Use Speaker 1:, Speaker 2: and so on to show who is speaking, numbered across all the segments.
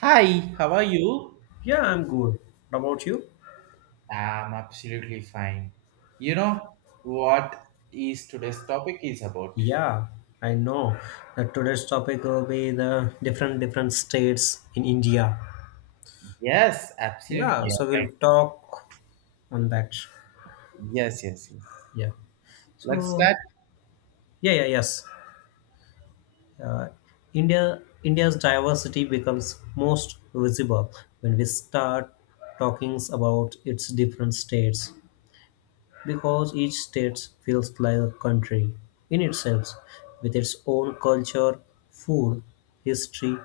Speaker 1: Hi, how are you?
Speaker 2: Yeah, I'm good. What about you?
Speaker 1: I'm absolutely fine. You know what is today's topic is about?
Speaker 2: Yeah, I know that today's topic will be the different states in India.
Speaker 1: Yes,
Speaker 2: Yeah,
Speaker 1: absolutely.
Speaker 2: so we'll talk on that.
Speaker 1: Yeah. Yes, yes, yes.
Speaker 2: Yeah.
Speaker 1: Let's
Speaker 2: So
Speaker 1: start.
Speaker 2: yeah, yeah, yes. Uh, India's diversity becomes most visible when we start talking about its different states. Because each state feels like a country in itself, with its own culture, food, history,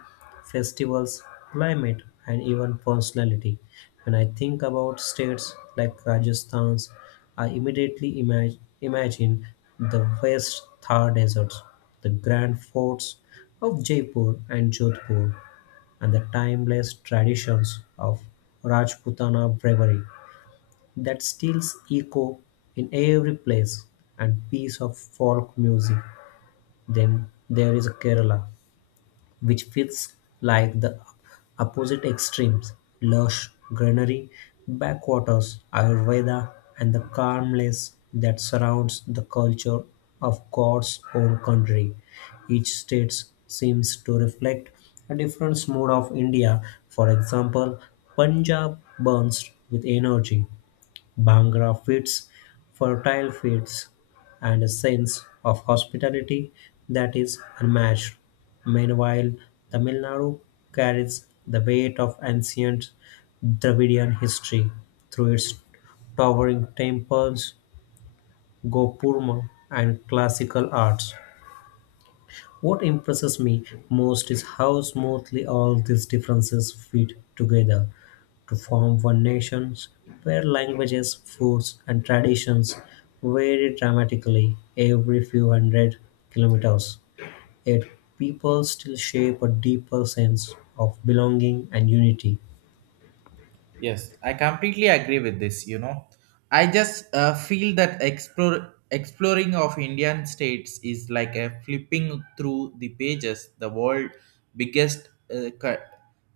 Speaker 2: festivals, climate, and even personality. When I think about states like Rajasthan's, I immediately imagine the vast Thar deserts, the grand forts of Jaipur and Jodhpur, and the timeless traditions of Rajputana bravery that steals echo in every place and piece of folk music. Then there is Kerala, which feels like the opposite extremes lush greenery, backwaters, Ayurveda, and the calmness that surrounds the culture of God's own country. Each state seems to reflect a different mood of India. For example, Punjab burns with energy, Bhangra fits fertile fields and a sense of hospitality that is unmatched. Meanwhile, Tamil Nadu carries the weight of ancient Dravidian history through its towering temples, Gopurma, and classical arts. What impresses me most is how smoothly all these differences fit together to form one nation where languages, foods, and traditions vary dramatically every few hundred kilometers. Yet people still shape a deeper sense of belonging and unity.
Speaker 1: Yes, I completely agree with this, you know. I just feel that explore exploring of Indian states is like a flipping through the pages the world biggest uh, cu-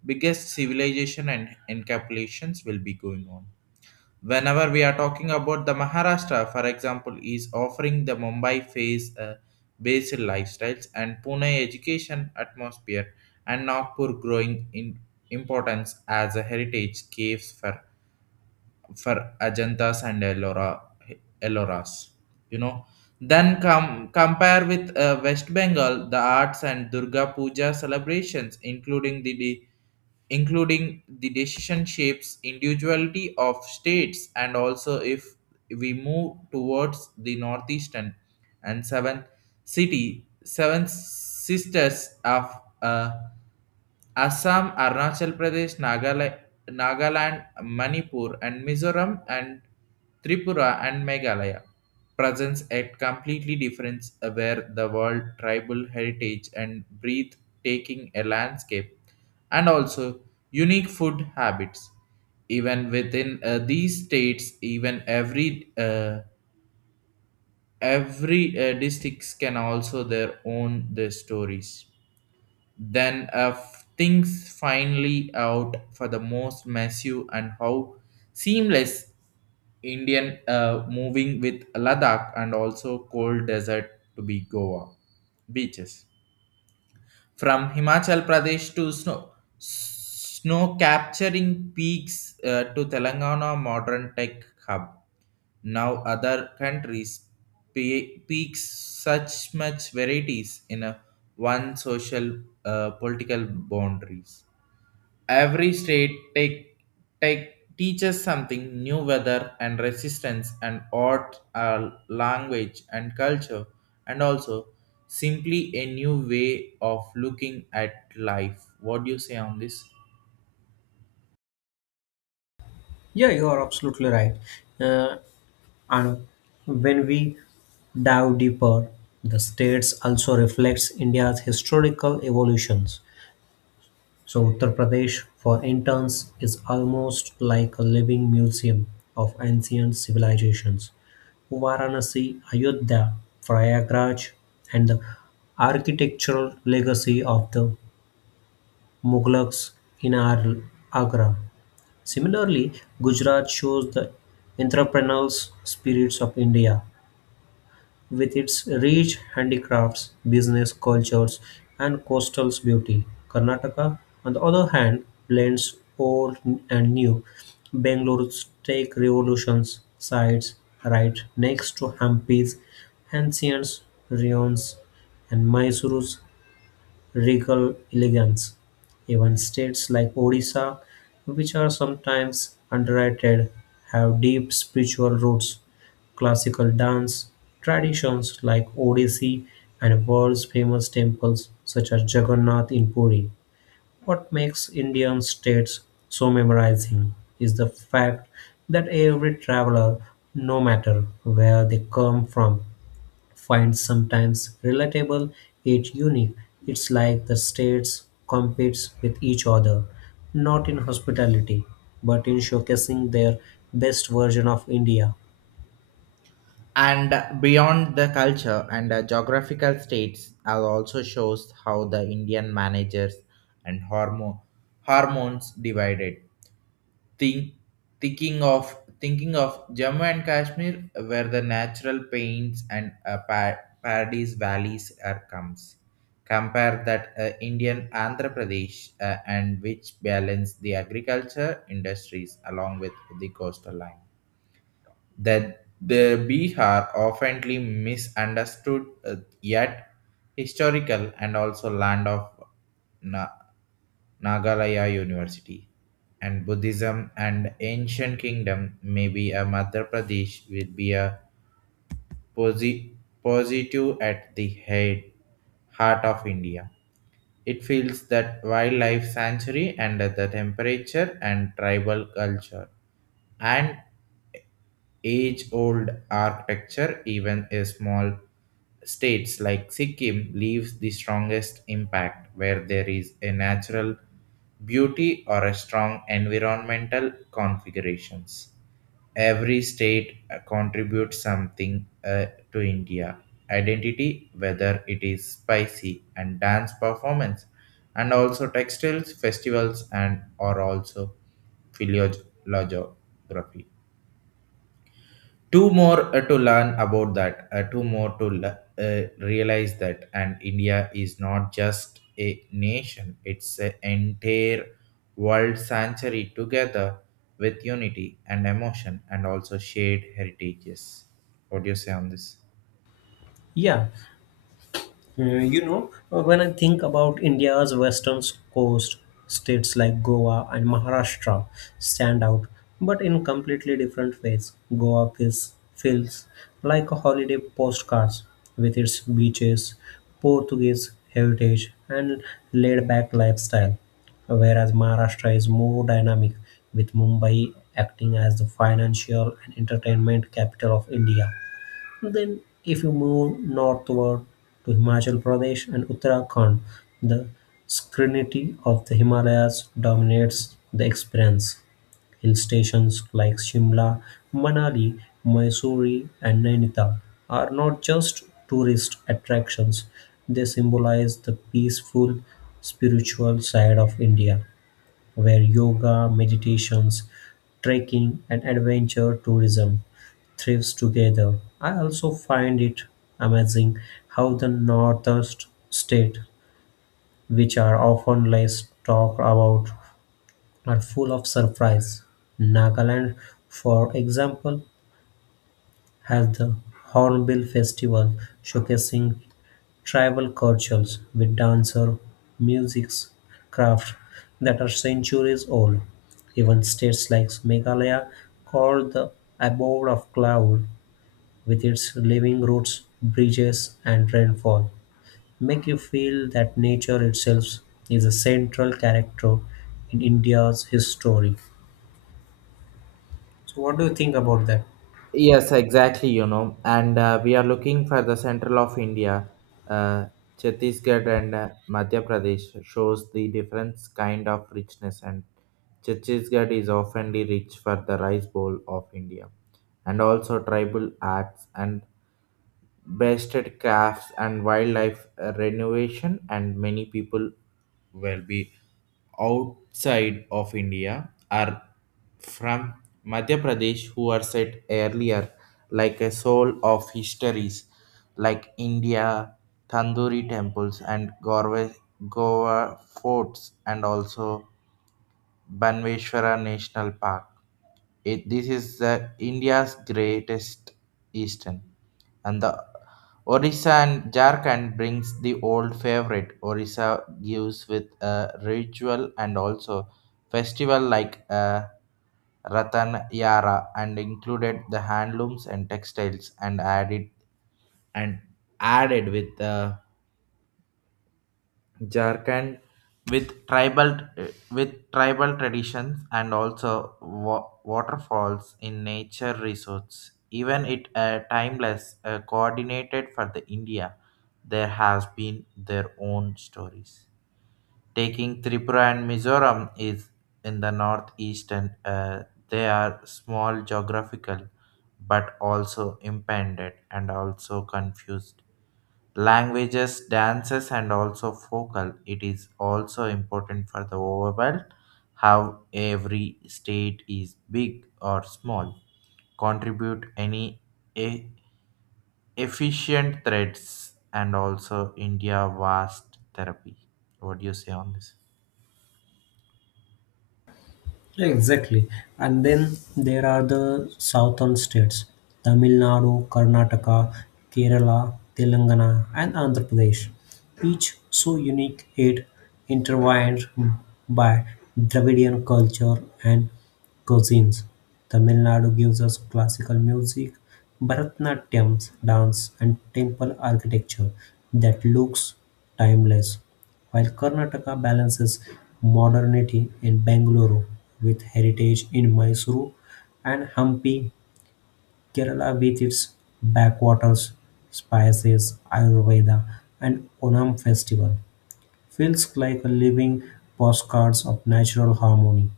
Speaker 1: biggest civilization and encapsulations will be going on whenever we are talking about the maharashtra for example is offering the mumbai phase based lifestyles and pune education atmosphere and nagpur growing in importance as a heritage caves for ajantas and ellora elloras, you know. Then come compare with west bengal the arts and durga puja celebrations including the including the decision shapes individuality of states, and also if we move towards the northeastern and seven sisters of uh, Assam, Arunachal Pradesh, Nagaland, Manipur, and Mizoram, and Tripura and Meghalaya presents a completely different where the world tribal heritage and breathe taking a landscape and also unique food habits, even within these states, even every districts can also their own the stories. Then things finally out for the most massive and how seamless Indian moving with Ladakh and also cold desert to be Goa beaches. From Himachal Pradesh to snow capturing peaks to Telangana modern tech hub. Now other countries peaks such much varieties in a one social political boundaries. Every state take teaches something new weather and resistance and art, language and culture, and also simply a new way of looking at life. What do you say on this?
Speaker 2: Yeah, you are absolutely right. Uh, and when we dive deeper, the states also reflects India's historical evolutions. So Uttar Pradesh for interns is almost like a living museum of ancient civilizations. Varanasi, Ayodhya, Prayagraj, and the architectural legacy of the Mughlaks in Agra. Similarly, Gujarat shows the entrepreneurial spirits of India with its rich handicrafts, business cultures, and coastal beauty. Karnataka, on the other hand, blends old and new. Bangalore's take revolutions sites right next to Hampi's ancient ruins and Mysore's regal elegance. Even states like Odisha, which are sometimes underrated, have deep spiritual roots. Classical dance traditions like Odissi and world's famous temples such as Jagannath in Puri. What makes Indian states so memorizing is the fact that every traveler, no matter where they come from, find sometimes relatable yet unique. It's like the states competes with each other, not in hospitality, but in showcasing their best version of India.
Speaker 1: And beyond the culture and geographical, states are also shows how the indian managers and hormones divided. think Thinking of jammu and kashmir where the natural paints and paradise valleys are comes. Compare that, indian andhra pradesh, and which balance the agriculture industries along with the coastal line, that the Bihar oftenly misunderstood, yet historical and also land of Na- Nagalaya University and Buddhism and ancient kingdom, maybe a Madhya Pradesh will be a posi- positive at the head heart of India. It feels that wildlife sanctuary and the temperature and tribal culture and age old architecture, even a small states like Sikkim leaves the strongest impact where there is a natural beauty or a strong environmental configurations. Every state contributes something to India identity, whether it is spicy and dance performance, and also textiles, festivals, and or also philolog- two more to learn about that, two more to uh, realize that, and india is not just a nation, it's an entire world sanctuary together with unity and emotion and also shared heritages. What do you say on this?
Speaker 2: Yeah, Mm, you know, when I think about India's western coast, states like Goa and Maharashtra stand out, but in completely different ways. Goa feels like a holiday postcard with its beaches, Portuguese heritage, and laid back lifestyle, whereas Maharashtra is more dynamic, with Mumbai acting as the financial and entertainment capital of India. Then, if you move northward to Himachal Pradesh and Uttarakhand, the serenity of the Himalayas dominates the experience. Hill stations like Shimla, Manali, Mysore, and Nainital are not just tourist attractions, they symbolize the peaceful spiritual side of India where yoga, meditations, trekking, and adventure tourism thrives together. I also find it amazing how the northeast states, which are often less talked about, are full of surprise. Nagaland, for example, has the Hornbill Festival, showcasing Tribal cultures with dances, music's crafts that are centuries old. Even states like Meghalaya called the abode of cloud with its living roots, bridges and rainfall make you feel that nature itself is a central character in India's history. So what do you think about that?
Speaker 1: Yes, exactly, you know, and we are looking for the central of India. uh, Chhattisgarh and Madhya Pradesh shows the different kind of richness, and Chhattisgarh is oftenly rich for the rice bowl of India and also tribal arts and bested crafts and wildlife renovation, and many people will be outside of India are from Madhya Pradesh who are set earlier like a soul of histories like India, Tandoori temples and Gorwa, Goa forts and also Banveshwara National Park. This is the India's greatest eastern, and the Orissa and Jharkhand brings the old favorite. Orissa gives with a ritual and also festival like Ratan Yara, and included the handlooms and textiles and added, and added with the Jharkhand with tribal with tribal traditions and also waterfalls in nature resorts. Even it timeless coordinated for the India, there has been their own stories. Taking Tripura and Mizoram is in the northeast, and they are small geographical, but also impeded and also confused languages, dances, and also focal. It is also important for the overall how every state, is big or small, contribute any e- efficient threats, and also India vast therapy. What do you say on this?
Speaker 2: Exactly. And then there are the southern states Tamil Nadu, Karnataka, Kerala, Telangana, and Andhra Pradesh, each so unique yet intertwined by Dravidian culture and cuisines. Tamil Nadu gives us classical music, Bharatanatyam dance, and temple architecture that looks timeless. While Karnataka balances modernity in Bangalore with heritage in Mysuru, and Hampi, Kerala with its backwaters, spices, Ayurveda, and Onam festival, feels like a living postcards of natural harmony.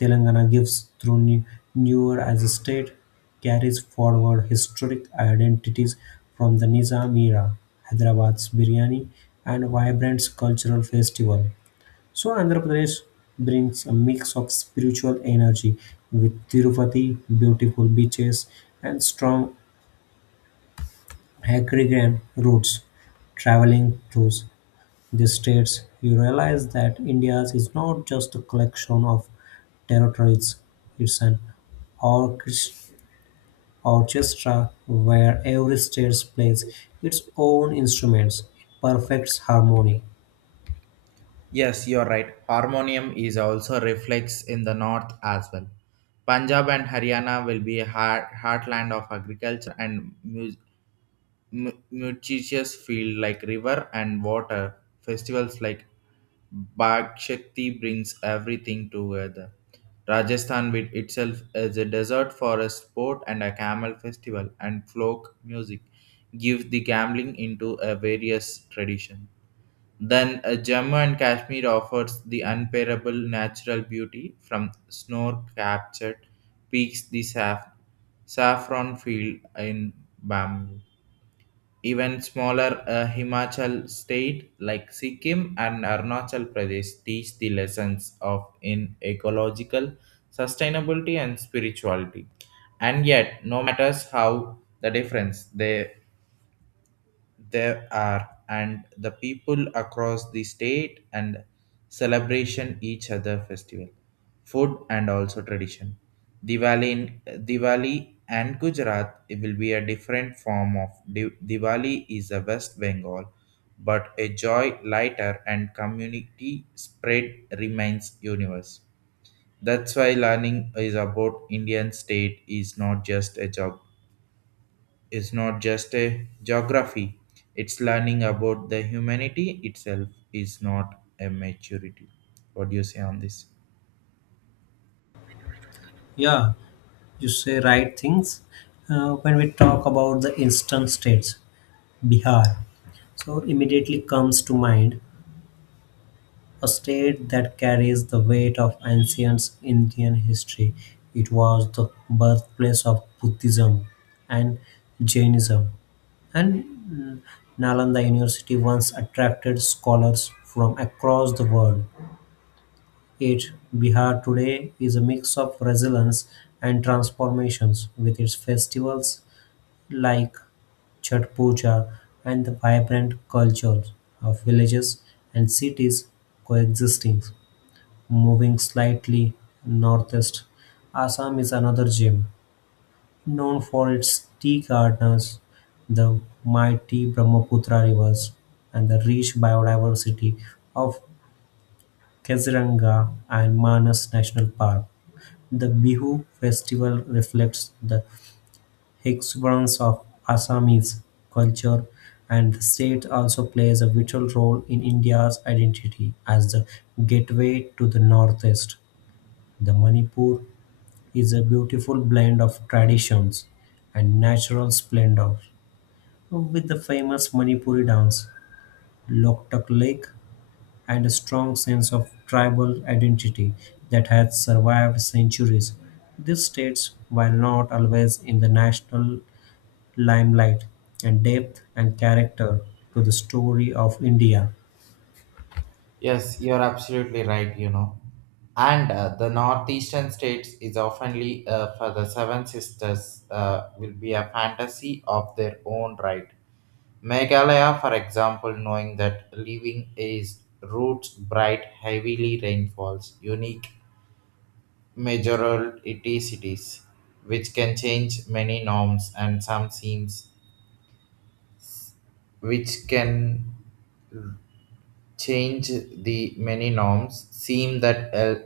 Speaker 2: Telangana gives through newer as a state carries forward historic identities from the Nizam era, Hyderabad's biryani, and vibrant cultural festival. So Andhra Pradesh brings a mix of spiritual energy with Tirupati, beautiful beaches, and strong agrarian roots. Traveling through the states, you realize that India is not just a collection of territories; it's an orchest- orchestra where every state plays its own instruments in perfect harmony.
Speaker 1: Yes, you're right. Harmonium is also reflects in the north as well. Punjab and Haryana will be a heartland of agriculture and music. Nutritious field like river and water festivals like Bag Shakti brings everything together. Rajasthan with itself as a desert forest sport and a camel festival and folk music gives the gambling into a various tradition. Then Jammu and Kashmir offers the unparable natural beauty from snow captured peaks, the saffron field in bamboo. Even smaller Himachal state like Sikkim and Arunachal Pradesh teach the lessons of in ecological sustainability and spirituality. And yet, no matters how the difference, they there are, and the people across the state and celebration each other festival, food and also tradition. Diwali in Diwali and Gujarat it will be a different form of Diwali is a West Bengal, but a joy lighter and community spread remains universe. That's why learning is about Indian state is not just a job, is not just a geography, it's learning about the humanity itself, is not a maturity. What do you say on this?
Speaker 2: Yeah, you say right things when we talk about the instant states Bihar so immediately comes to mind a state that carries the weight of ancient Indian history. It was the birthplace of Buddhism and Jainism, and Nalanda University once attracted scholars from across the world. It Bihar today is a mix of resilience and transformations with its festivals like Chhath Puja and the vibrant cultures of villages and cities coexisting. Moving slightly northeast, Assam is another gem, known for its tea gardens, the mighty Brahmaputra rivers, and the rich biodiversity of Kaziranga and Manas National Park. The Bihu festival reflects the exuberance of Assamese culture and the state also plays a vital role in India's identity as the gateway to the northeast. The Manipur is a beautiful blend of traditions and natural splendor, with the famous Manipuri dance, Loktak Lake, and a strong sense of tribal identity that has survived centuries. These states, while not always in the national limelight, and depth and character to the story of India.
Speaker 1: Yes, you're absolutely right, you know. And the northeastern states is oftenly for the seven sisters will be a fantasy of their own right. Meghalaya, for example, knowing that living is roots bright, heavily rainfalls, unique majority cities, which can change many norms and some seems, which can change the many norms seem that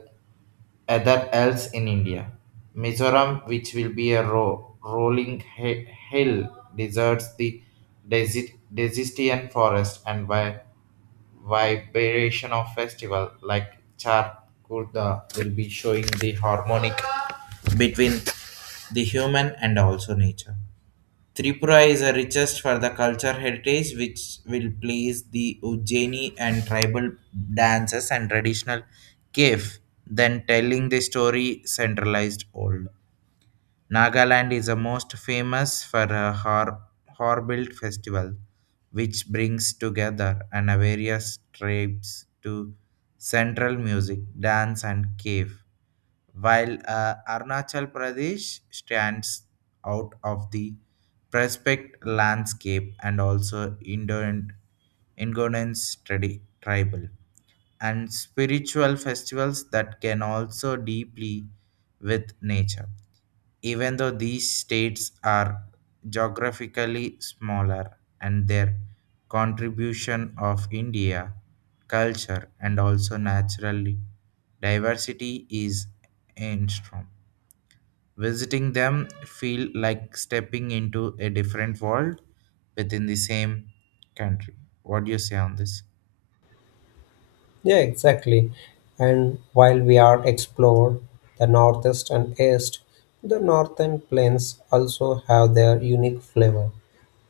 Speaker 1: other else in India. Mizoram, which will be a rolling hill, deserts the desistian forest, and by vibration of festival like Char Kurda will be showing the harmonic between the human and also nature. Tripura is a richest for the culture heritage, which will place the Ujjaini and tribal dances and traditional cave, then telling the story centralized old. Nagaland is the most famous for a hornbill festival, which brings together and various tribes to central music, dance, and cave, while Arunachal Pradesh stands out of the prospect landscape and also Indian Ingonians tribal and spiritual festivals that can also deeply with nature. Even though these states are geographically smaller, and their contribution of india culture and also naturally diversity is enormous, visiting them feel like stepping into a different world within the same country. What do you say on this?
Speaker 2: Yeah, exactly. And while we are explore the northeast and east, the northern plains also have their unique flavor.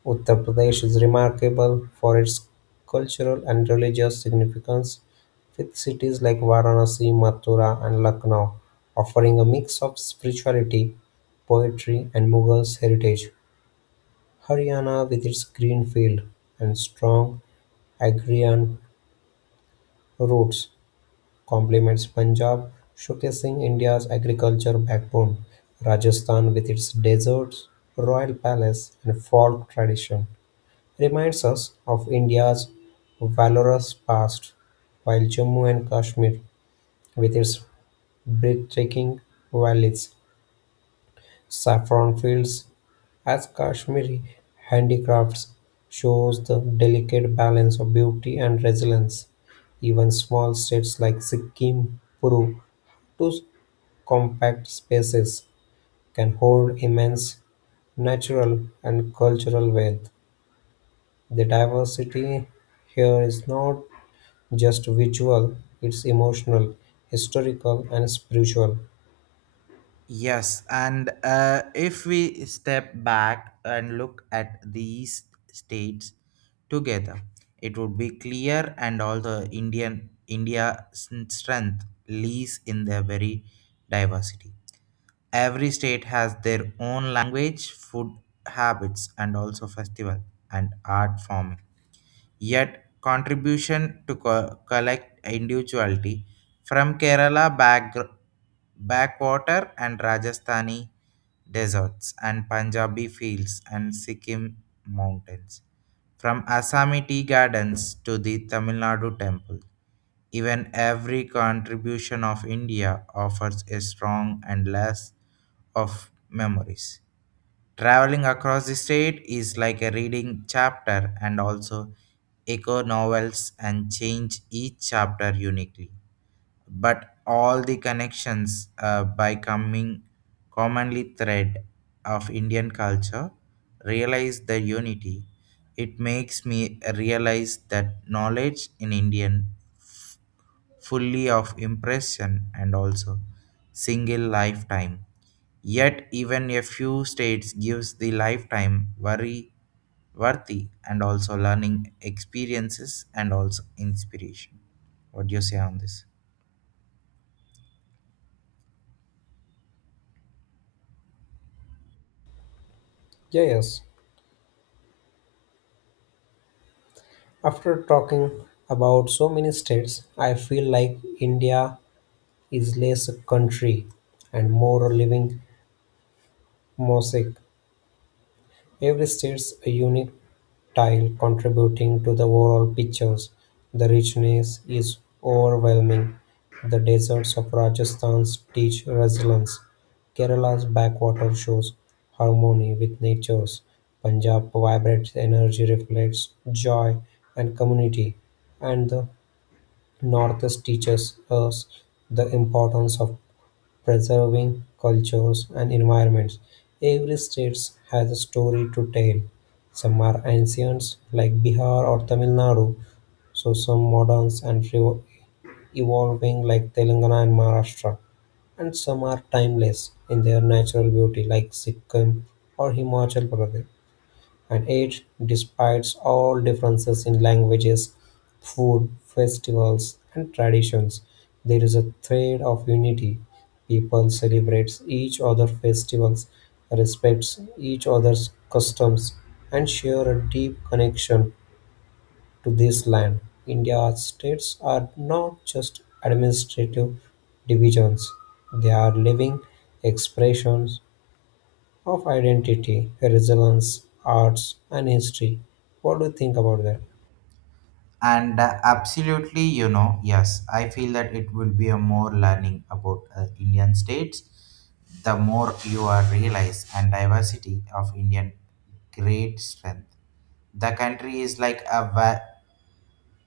Speaker 2: Uttar Pradesh is remarkable for its cultural and religious significance, with cities like Varanasi, Mathura, and Lucknow offering a mix of spirituality, poetry, and Mughals heritage. Haryana with its green fields and strong agrarian roots complements Punjab, showcasing India's agricultural backbone. Rajasthan with its deserts, royal palace and folk tradition reminds us of India's valorous past, while Jammu and Kashmir with its breathtaking valleys, saffron fields as Kashmiri handicrafts shows the delicate balance of beauty and resilience. Even small states like Sikkim, Peru, two compact spaces can hold immense natural and cultural wealth. The diversity here is not just visual, it's emotional, historical, and spiritual.
Speaker 1: Yes, and if we step back and look at these states together, it would be clear and also Indian India's strength lies in their very diversity. Every state has their own language, food habits, and also festival and art forming, yet contribution to collect individuality, from Kerala backwater and Rajasthani deserts and Punjabi fields and Sikkim mountains. From Assami tea gardens to the Tamil Nadu temple, even every contribution of India offers a strong and less of memories. Traveling across the state is like a reading chapter and also echo novels and change each chapter uniquely. But all the connections by coming commonly thread of Indian culture realize the unity. It makes me realize that knowledge in Indian fully of impression and also single lifetime. Yet even a few states gives the lifetime worry worthy and also learning experiences and also inspiration. What do you say on this?
Speaker 2: Yeah, yes. After talking about so many states, I feel like India is less a country and more a living mosaic. Every state's a unique tile contributing to the overall pictures. The richness is overwhelming. The deserts of Rajasthan teach resilience. Kerala's backwater shows harmony with nature's. Punjab vibrates energy, reflects joy and community. And the Northeast teaches us the importance of preserving cultures and environments. Every state has a story to tell. Some are ancient, like Bihar or Tamil Nadu, so some moderns and evolving, like Telangana and Maharashtra, and some are timeless in their natural beauty, like Sikkim or Himachal Pradesh. And yet, despite all differences in languages, food, festivals, and traditions, there is a thread of unity. People celebrate each other's festivals, respects each other's customs, and share a deep connection to this land. India's states are not just administrative divisions, they are living expressions of identity, resonance, arts, and history. What do you think about that?
Speaker 1: And absolutely, you know, yes, I feel that it will be a more learning about indian states, the more you are realize and diversity of indian great strength. The country is like a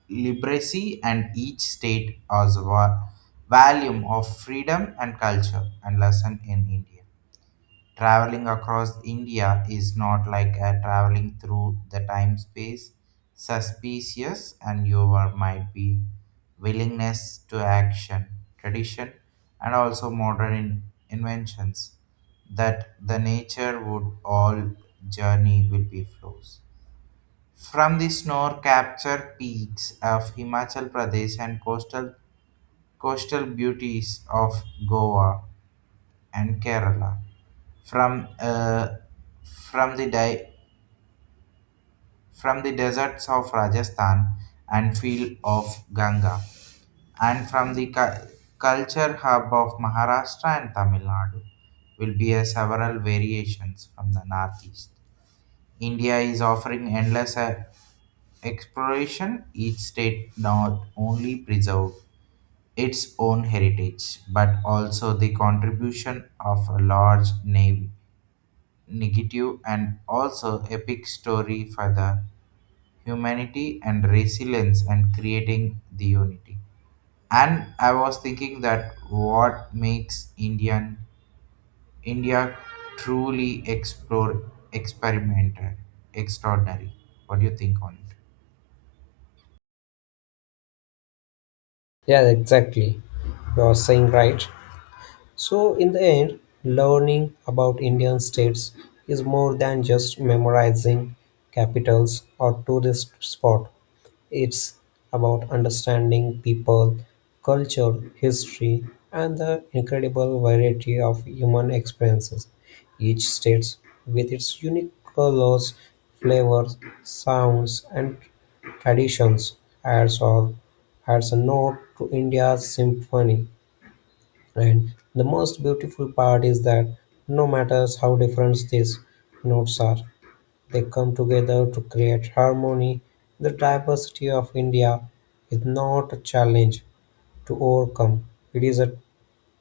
Speaker 1: liberacy, and each state as a volume of freedom and culture and lesson in India. Traveling across India is not like a traveling through the time space, suspicious and your might be willingness to action, tradition, and also modern inventions, that the nature would all journey will be flows from the snow-capped peaks of Himachal Pradesh and coastal beauties of Goa and Kerala, from, uh, from, the di- from the deserts of Rajasthan and field of Ganga, and from the culture hub of Maharashtra and Tamil Nadu, will be a several variations from the northeast. India is offering endless exploration. Each state not only preserve its own heritage but also the contribution of a large name negative and also epic story for the humanity and resilience and creating the unity. And I was thinking that what makes India truly explore experimented extraordinary. What do you think on it?
Speaker 2: Yeah, exactly. You are saying right. So, in the end, learning about Indian states is more than just memorizing capitals or tourist spot. It's about understanding people, culture, history, and the incredible variety of human experiences. Each state, with its unique colors, flavors, sounds, and traditions, adds or adds a note to India's symphony. And the most beautiful part is that no matter how different these notes are, they come together to create harmony. The diversity of India is not a challenge to overcome, it is a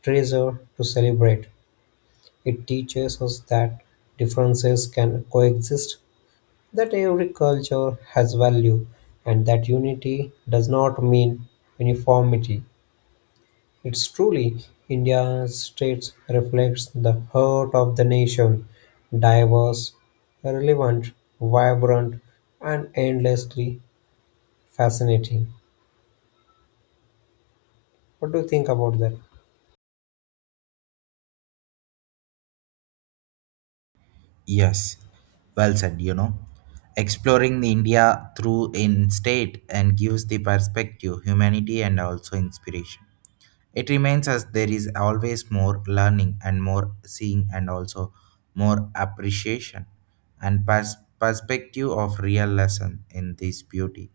Speaker 2: treasure to celebrate. It teaches us that differences can coexist, that every culture has value, and that unity does not mean uniformity. It's truly India's States reflects the heart of the nation, diverse, relevant, vibrant, and endlessly fascinating. What do you think about that?
Speaker 1: Yes, well said, you know. Exploring the India through in state and gives the perspective, humanity and also inspiration. It remains as there is always more learning and more seeing and also more appreciation and perspective of real lesson in this beauty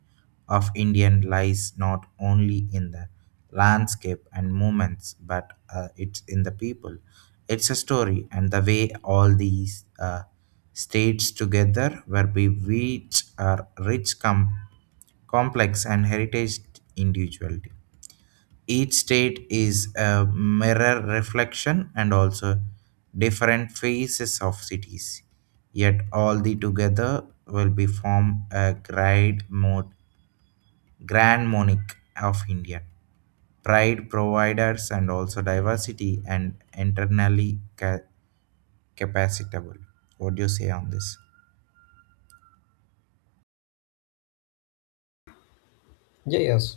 Speaker 1: of Indian lies not only in the landscape and movements, but it's in the people. It's a story, and the way all these states together where we which are rich come complex and heritage individuality, each state is a mirror reflection and also different phases of cities, yet all the together will be form a grand monarch of india pride providers and also diversity and internally capacitable. What do you say on this?
Speaker 2: Yeah, yes.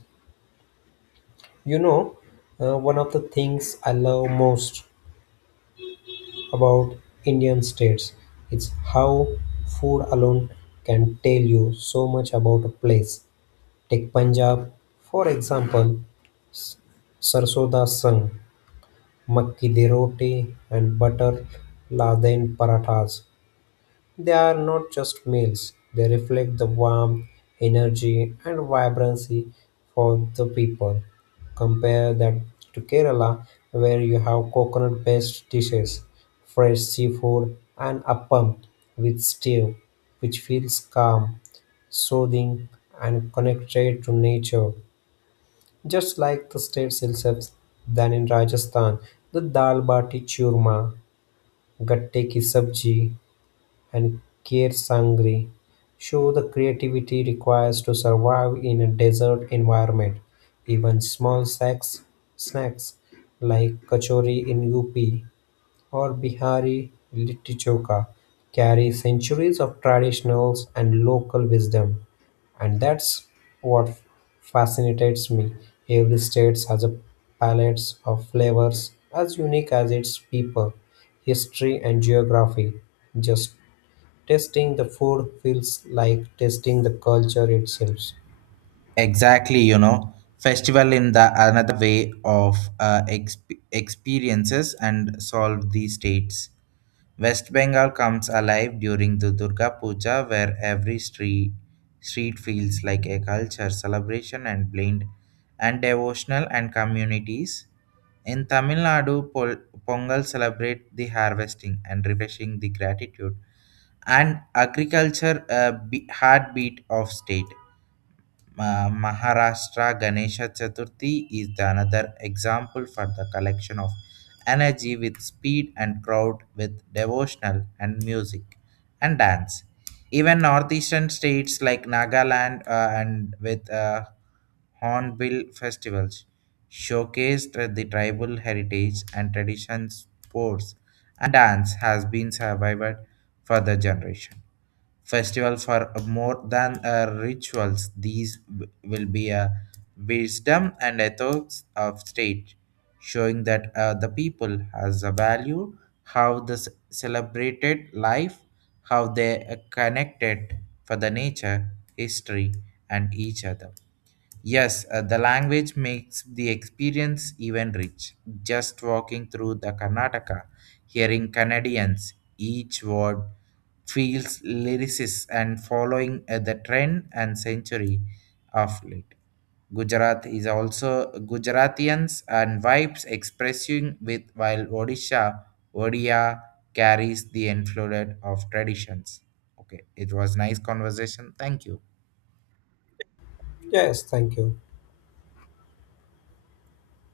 Speaker 2: You know, one of the things I love most about Indian states is how food alone can tell you so much about a place. Take Punjab, for example, Sarsoda Sangh. Makki di roti and butter laden parathas. They are not just meals, they reflect the warmth, energy, and vibrancy for the people. Compare that to Kerala, where you have coconut based dishes, fresh seafood, and appam with stew, which feels calm, soothing, and connected to nature. Just like the states themselves, then in Rajasthan, the dal bati churma, gatte ki sabji, and kheer sangri show the creativity requires to survive in a desert environment. Even snacks like kachori in UP or Bihari Litti-Choka carry centuries of traditionals and local wisdom, and that's what fascinates me. Every state has a palette of flavors as unique as its people, history, and geography. Just tasting the food feels like tasting the culture itself.
Speaker 1: Exactly, you know, festival in the another way of experiences and solve these states. West Bengal comes alive during the Durga Puja, where street feels like a culture celebration and blend and devotional and communities. In Tamil Nadu, Pongal celebrate the harvesting and refreshing the gratitude and agriculture, heartbeat of state. Maharashtra Ganesha Chaturthi is the another example for the collection of energy with speed and crowd with devotional and music and dance. Even northeastern states like Nagaland and with hornbill festivals showcased the tribal heritage and traditions sports and dance has been survived for the generation festival for more than rituals. These will be a wisdom and ethics of state, showing that, the people has a value, how the celebrated life, how they are connected for the nature, history, and each other. Yes, the language makes the experience even rich. Just walking through the Karnataka, hearing Canadians, each word feels lyricist and following the trend and century of late. Gujarat is also Gujaratians and vibes expressing with, while Odisha, Odia carries the influence of traditions. Okay, it was nice conversation. Thank you.
Speaker 2: Yes, thank you.